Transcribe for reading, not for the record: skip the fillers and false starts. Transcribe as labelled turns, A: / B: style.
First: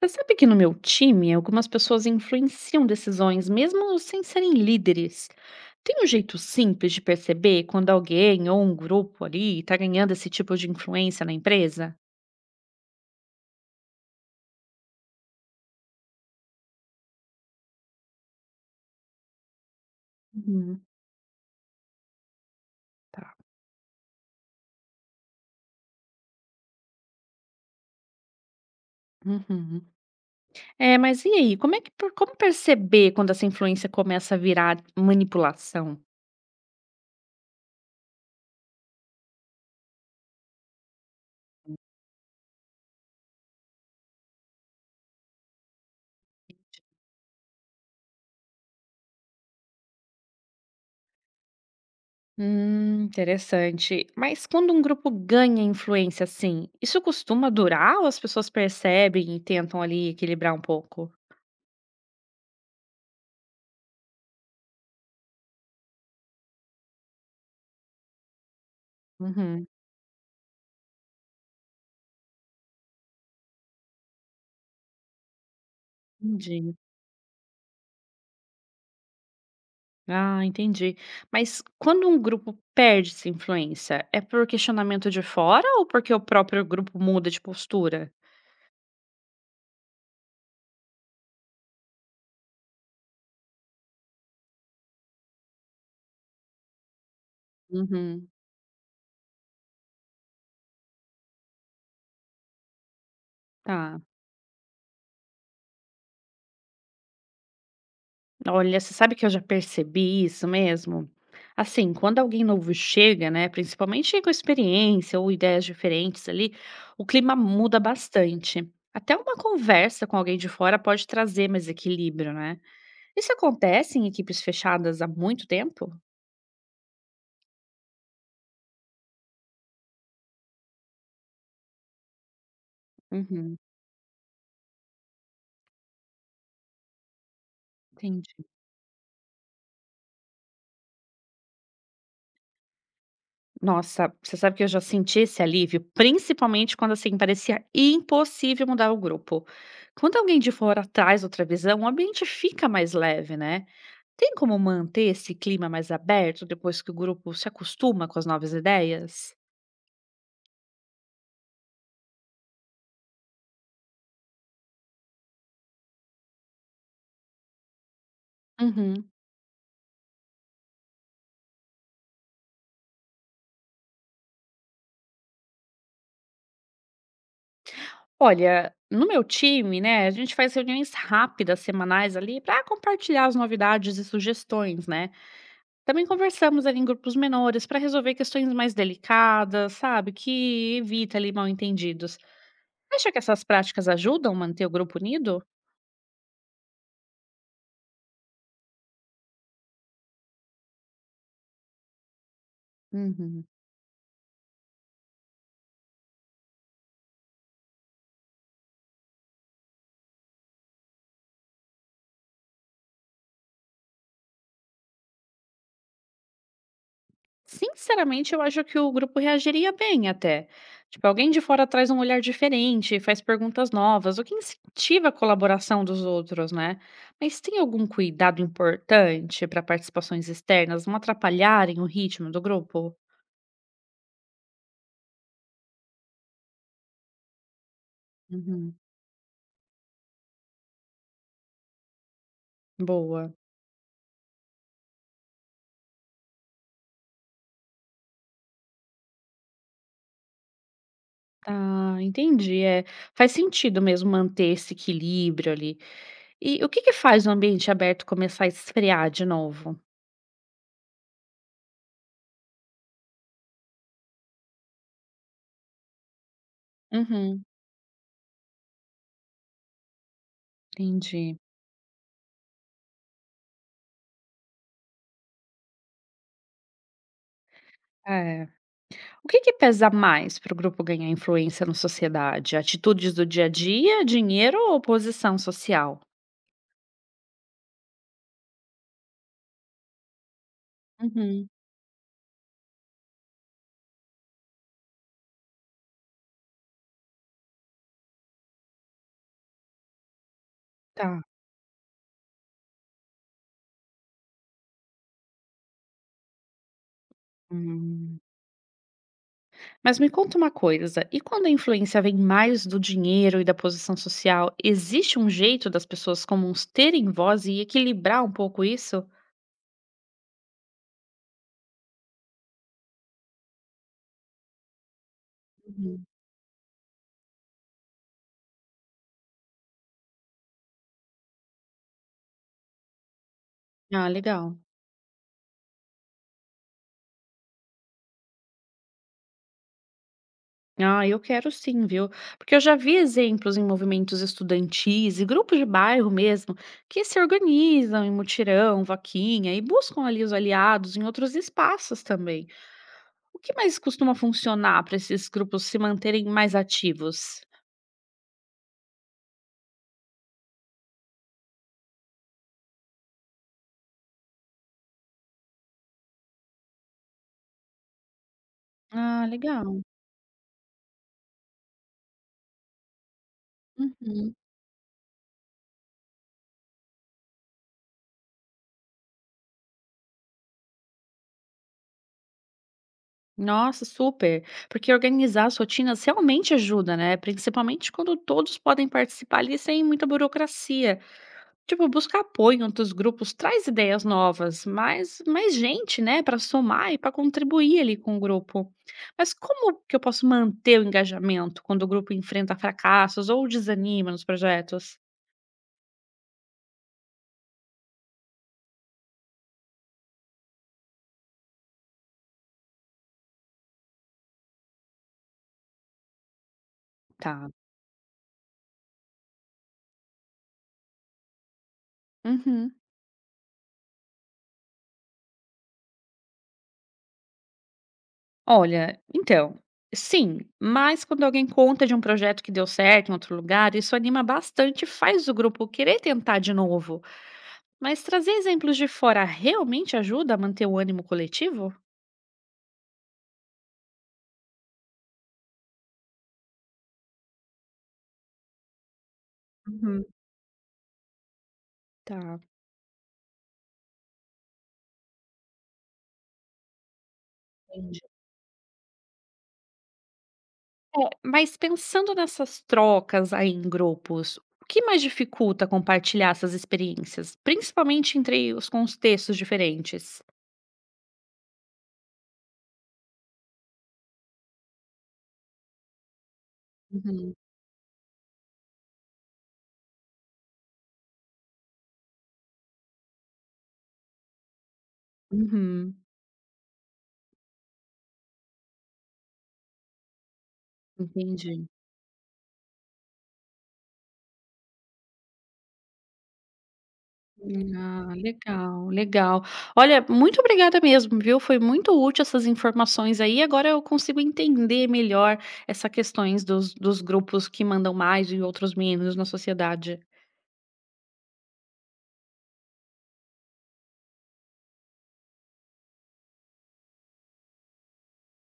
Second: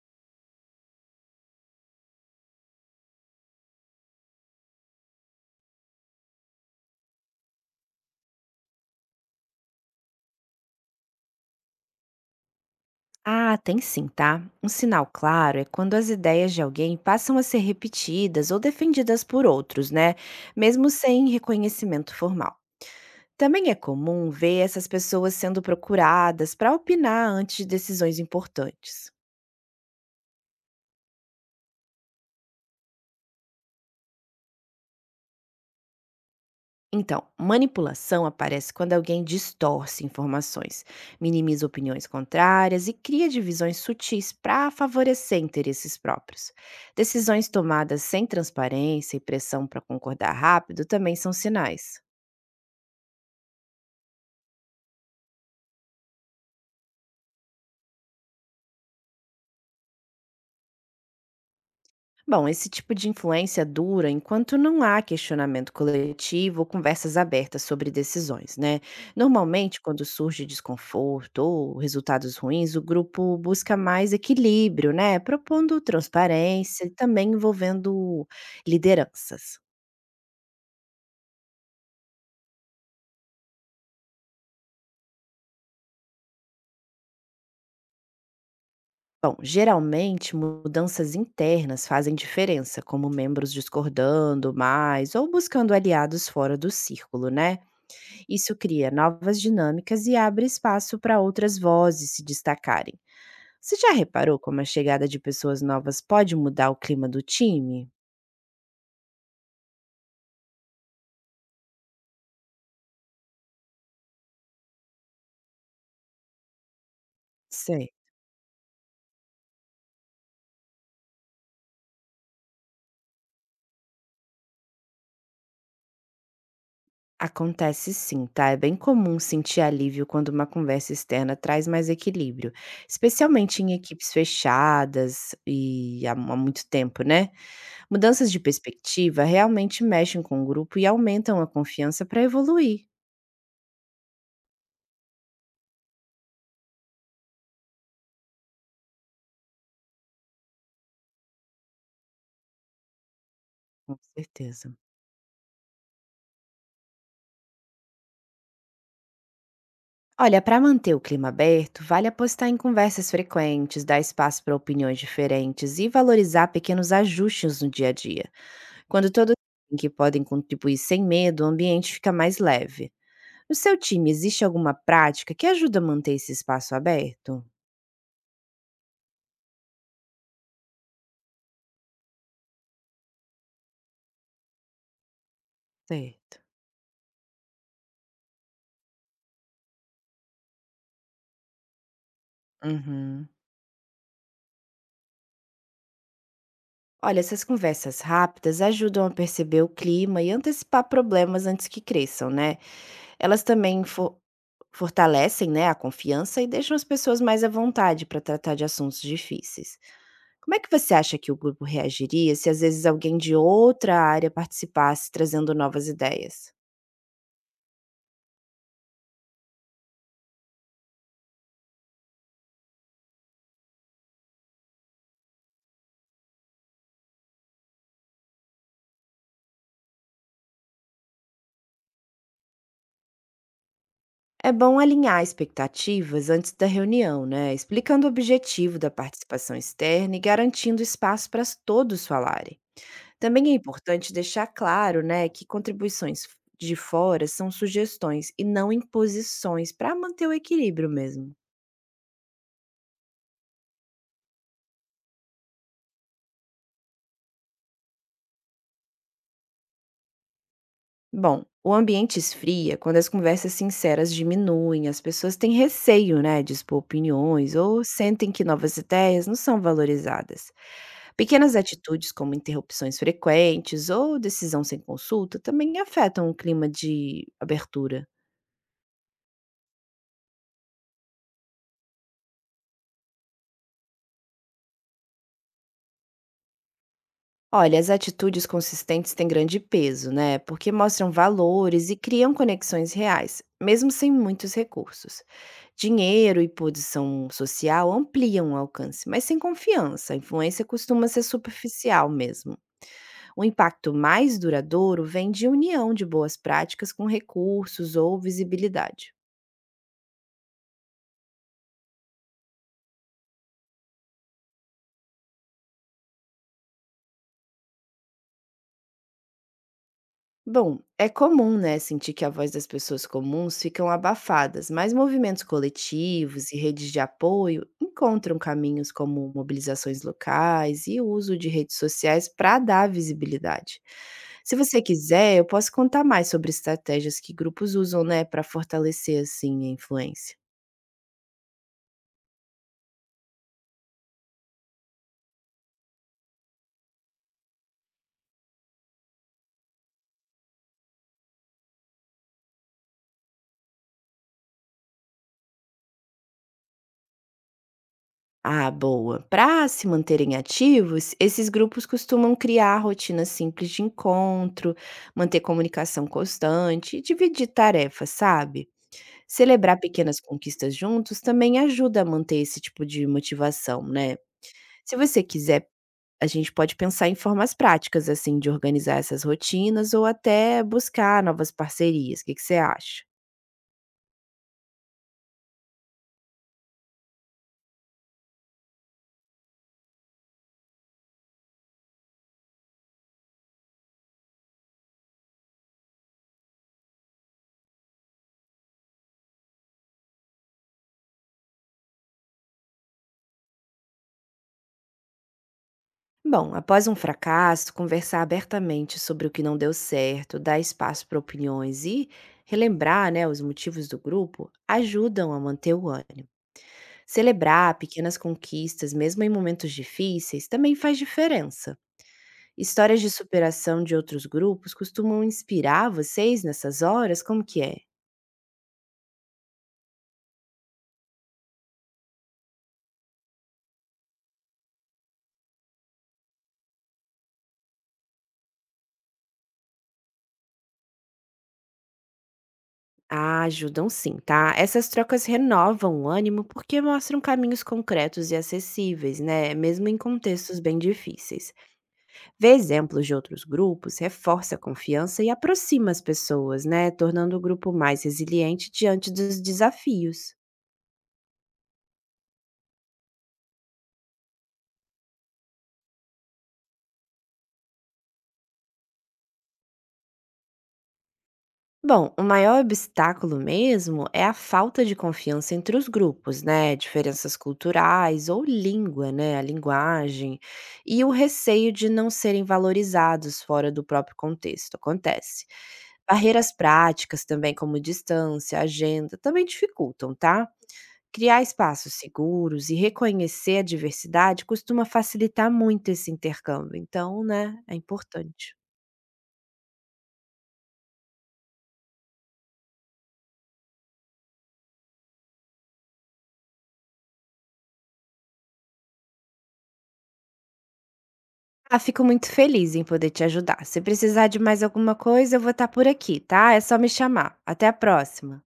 A: Você sabe que no meu time, algumas pessoas influenciam decisões, mesmo sem serem líderes. Tem um jeito simples de perceber quando alguém ou um grupo ali está ganhando esse tipo de influência na empresa?
B: Ah, tem sim, tá? Um sinal claro é quando as ideias de alguém passam a ser repetidas ou defendidas por outros, né?
A: Uhum,
B: Mesmo sem reconhecimento formal.
A: tá.
B: Também é comum ver essas pessoas sendo procuradas para opinar antes de decisões importantes.
A: Uhum. É, mas e aí? Como é que como perceber quando essa influência começa a virar manipulação?
B: Então, manipulação aparece quando alguém distorce informações, minimiza opiniões contrárias e cria divisões sutis para favorecer interesses próprios. Decisões tomadas sem transparência e pressão para concordar rápido também são sinais.
A: Interessante. Mas quando um grupo ganha influência assim, isso costuma durar ou as pessoas percebem e tentam ali equilibrar um pouco?
B: Bom, esse tipo de influência dura enquanto não há questionamento coletivo ou conversas abertas sobre decisões, né?
A: Uhum,
B: Normalmente, quando surge desconforto ou resultados ruins, o grupo busca mais equilíbrio, né? Propondo
A: entendi.
B: transparência e também envolvendo lideranças.
A: Ah, entendi. Mas quando um grupo perde essa influência, é por questionamento de fora ou porque o próprio grupo muda de postura?
B: Bom, geralmente mudanças internas fazem diferença, como membros discordando mais ou buscando aliados fora do círculo, né?
A: Uhum.
B: Isso cria novas dinâmicas e abre espaço para outras vozes se destacarem. Você já
A: Tá.
B: reparou como a chegada de pessoas novas pode mudar o clima do time?
A: Olha, você sabe que eu já percebi isso mesmo? Assim, quando alguém novo chega, né, principalmente com experiência ou ideias diferentes ali, o clima muda
B: Sei.
A: bastante. Até uma conversa com alguém de fora pode trazer mais equilíbrio, né? Isso acontece em equipes fechadas há muito tempo?
B: Acontece sim, tá? É bem comum sentir alívio quando uma conversa externa traz mais equilíbrio,
A: Uhum.
B: especialmente em equipes fechadas e há muito tempo, né? Mudanças
A: Entendi.
B: de perspectiva realmente mexem com o grupo e aumentam a confiança para evoluir.
A: Nossa, você sabe que eu já senti esse alívio, principalmente quando, assim, parecia impossível mudar o grupo. Quando alguém de fora traz outra visão, o ambiente fica mais leve, né?
B: Com
A: Tem como
B: certeza.
A: manter esse clima mais aberto depois que o grupo se acostuma com as novas ideias?
B: Olha, para manter o clima aberto, vale apostar em conversas frequentes, dar espaço para opiniões diferentes e valorizar pequenos ajustes no dia a dia.
A: Uhum.
B: Quando todos sabem que podem contribuir sem medo, o ambiente fica mais leve. No seu time, existe alguma prática que ajuda a manter esse espaço aberto?
A: Olha, no meu time, né, a gente faz reuniões rápidas, semanais ali, para compartilhar as novidades e sugestões, né? Também
B: Certo.
A: conversamos ali em grupos menores para resolver questões mais delicadas, sabe, que evita ali mal-entendidos. Acha que
B: Uhum.
A: essas práticas ajudam a manter o grupo unido?
B: Olha, essas conversas rápidas ajudam a perceber o clima e antecipar problemas antes que cresçam, né? Elas
A: Uhum.
B: também fortalecem, né, a confiança e deixam as pessoas mais à vontade para tratar de assuntos difíceis. Como é que você acha que o grupo reagiria se às vezes alguém de outra área participasse trazendo novas ideias?
A: Sinceramente, eu acho que o grupo reagiria bem até. Tipo, alguém de fora traz um olhar diferente, faz perguntas novas, o que incentiva a colaboração dos outros, né? Mas tem algum cuidado importante para participações externas não atrapalharem o ritmo do grupo?
B: É bom alinhar expectativas antes da reunião, né? Explicando o
A: Uhum.
B: objetivo da participação externa e garantindo espaço para todos falarem.
A: Boa.
B: Também é importante deixar claro, né, que contribuições de fora são sugestões e não imposições para manter o equilíbrio mesmo.
A: Tá, entendi. É, faz sentido mesmo manter esse equilíbrio ali. E o que que faz o ambiente aberto começar a esfriar de novo?
B: Bom, o ambiente esfria quando as conversas sinceras diminuem, as pessoas têm receio, né, de expor
A: Uhum,
B: opiniões ou sentem que novas ideias não são valorizadas.
A: entendi.
B: Pequenas atitudes como interrupções frequentes ou decisão sem consulta também afetam o clima de abertura.
A: É. O que que pesa mais para o grupo ganhar influência na sociedade? Atitudes do dia a dia, dinheiro ou posição social?
B: Olha, as atitudes consistentes têm grande peso, né? Porque mostram
A: Uhum,
B: valores e criam conexões reais, mesmo sem muitos recursos. Dinheiro e posição social ampliam o alcance, mas sem confiança, a influência costuma ser
A: tá.
B: superficial mesmo. O impacto mais duradouro vem de união de boas práticas com recursos ou
A: Hum.
B: visibilidade.
A: Mas me conta uma coisa, e quando a influência vem mais do dinheiro e da posição social, existe um jeito das pessoas comuns terem voz e equilibrar um pouco isso?
B: Bom, é comum, né, sentir que a voz das pessoas comuns ficam abafadas, mas movimentos coletivos e redes de apoio encontram caminhos como mobilizações locais e o uso de redes sociais para dar visibilidade.
A: Ah,
B: Se
A: legal.
B: você quiser, eu posso contar mais sobre estratégias que grupos usam, né, para fortalecer assim a influência.
A: Ah, eu quero sim, viu? Porque eu já vi exemplos em movimentos estudantis e grupos de bairro mesmo que se organizam em mutirão, vaquinha e buscam ali os aliados em outros espaços também. O que mais costuma funcionar para esses grupos se manterem mais ativos?
B: Ah, boa. Para se manterem ativos, esses grupos costumam criar rotinas simples de encontro, manter comunicação constante e dividir tarefas, sabe?
A: Ah,
B: Celebrar
A: legal.
B: pequenas conquistas juntos também ajuda a manter esse tipo de motivação, né?
A: Uhum.
B: Se você quiser, a gente pode pensar em formas práticas, assim, de organizar essas rotinas ou até buscar novas parcerias. O que que você acha?
A: Nossa, super. Porque organizar as rotinas realmente ajuda, né? Principalmente quando todos podem participar ali sem muita burocracia. Tipo, buscar apoio em outros grupos traz ideias novas, mas mais gente, né, para somar e para contribuir ali com o grupo. Mas como que eu posso manter o engajamento quando o grupo enfrenta fracassos ou desanima nos projetos?
B: Bom, após um fracasso, conversar abertamente sobre o que não deu certo, dar espaço para opiniões e relembrar, né, os motivos do grupo ajudam a manter o ânimo.
A: Tá.
B: Celebrar pequenas conquistas, mesmo em momentos difíceis, também faz diferença.
A: Uhum.
B: Histórias de superação de outros grupos costumam inspirar vocês nessas horas? Como que é?
A: Olha, então, sim, mas quando alguém conta de um projeto que deu certo em outro lugar, isso anima bastante, e faz o grupo querer tentar de novo. Mas trazer exemplos de fora realmente ajuda a manter o ânimo coletivo?
B: Ah, ajudam sim, tá? Essas trocas renovam o ânimo porque mostram caminhos concretos e acessíveis, né? Mesmo em
A: Uhum.
B: contextos bem difíceis.
A: Tá.
B: Ver exemplos de outros grupos reforça a confiança e aproxima as pessoas, né? Tornando o grupo
A: Entendi.
B: mais resiliente diante dos desafios.
A: É, mas pensando nessas trocas aí em grupos, o que mais dificulta compartilhar essas experiências, principalmente entre os contextos diferentes?
B: Bom, o maior obstáculo mesmo é a falta de confiança entre os grupos, né?
A: Uhum.
B: Diferenças culturais ou língua, né? A linguagem. E o receio de não serem valorizados fora do próprio contexto. Acontece.
A: Uhum,
B: Barreiras práticas também, como distância, agenda, também dificultam, tá? Criar
A: entendi.
B: espaços seguros e reconhecer a diversidade costuma facilitar muito esse intercâmbio, então, né, é
A: Ah,
B: importante.
A: legal, legal. Olha, muito obrigada mesmo, viu? Foi muito útil essas informações aí. Agora eu consigo entender melhor essas questões dos grupos que mandam mais e outros menos na sociedade.
B: Ah, fico muito feliz em poder te ajudar. Se precisar de mais alguma coisa, eu vou estar por aqui, tá? É só me chamar. Até a próxima.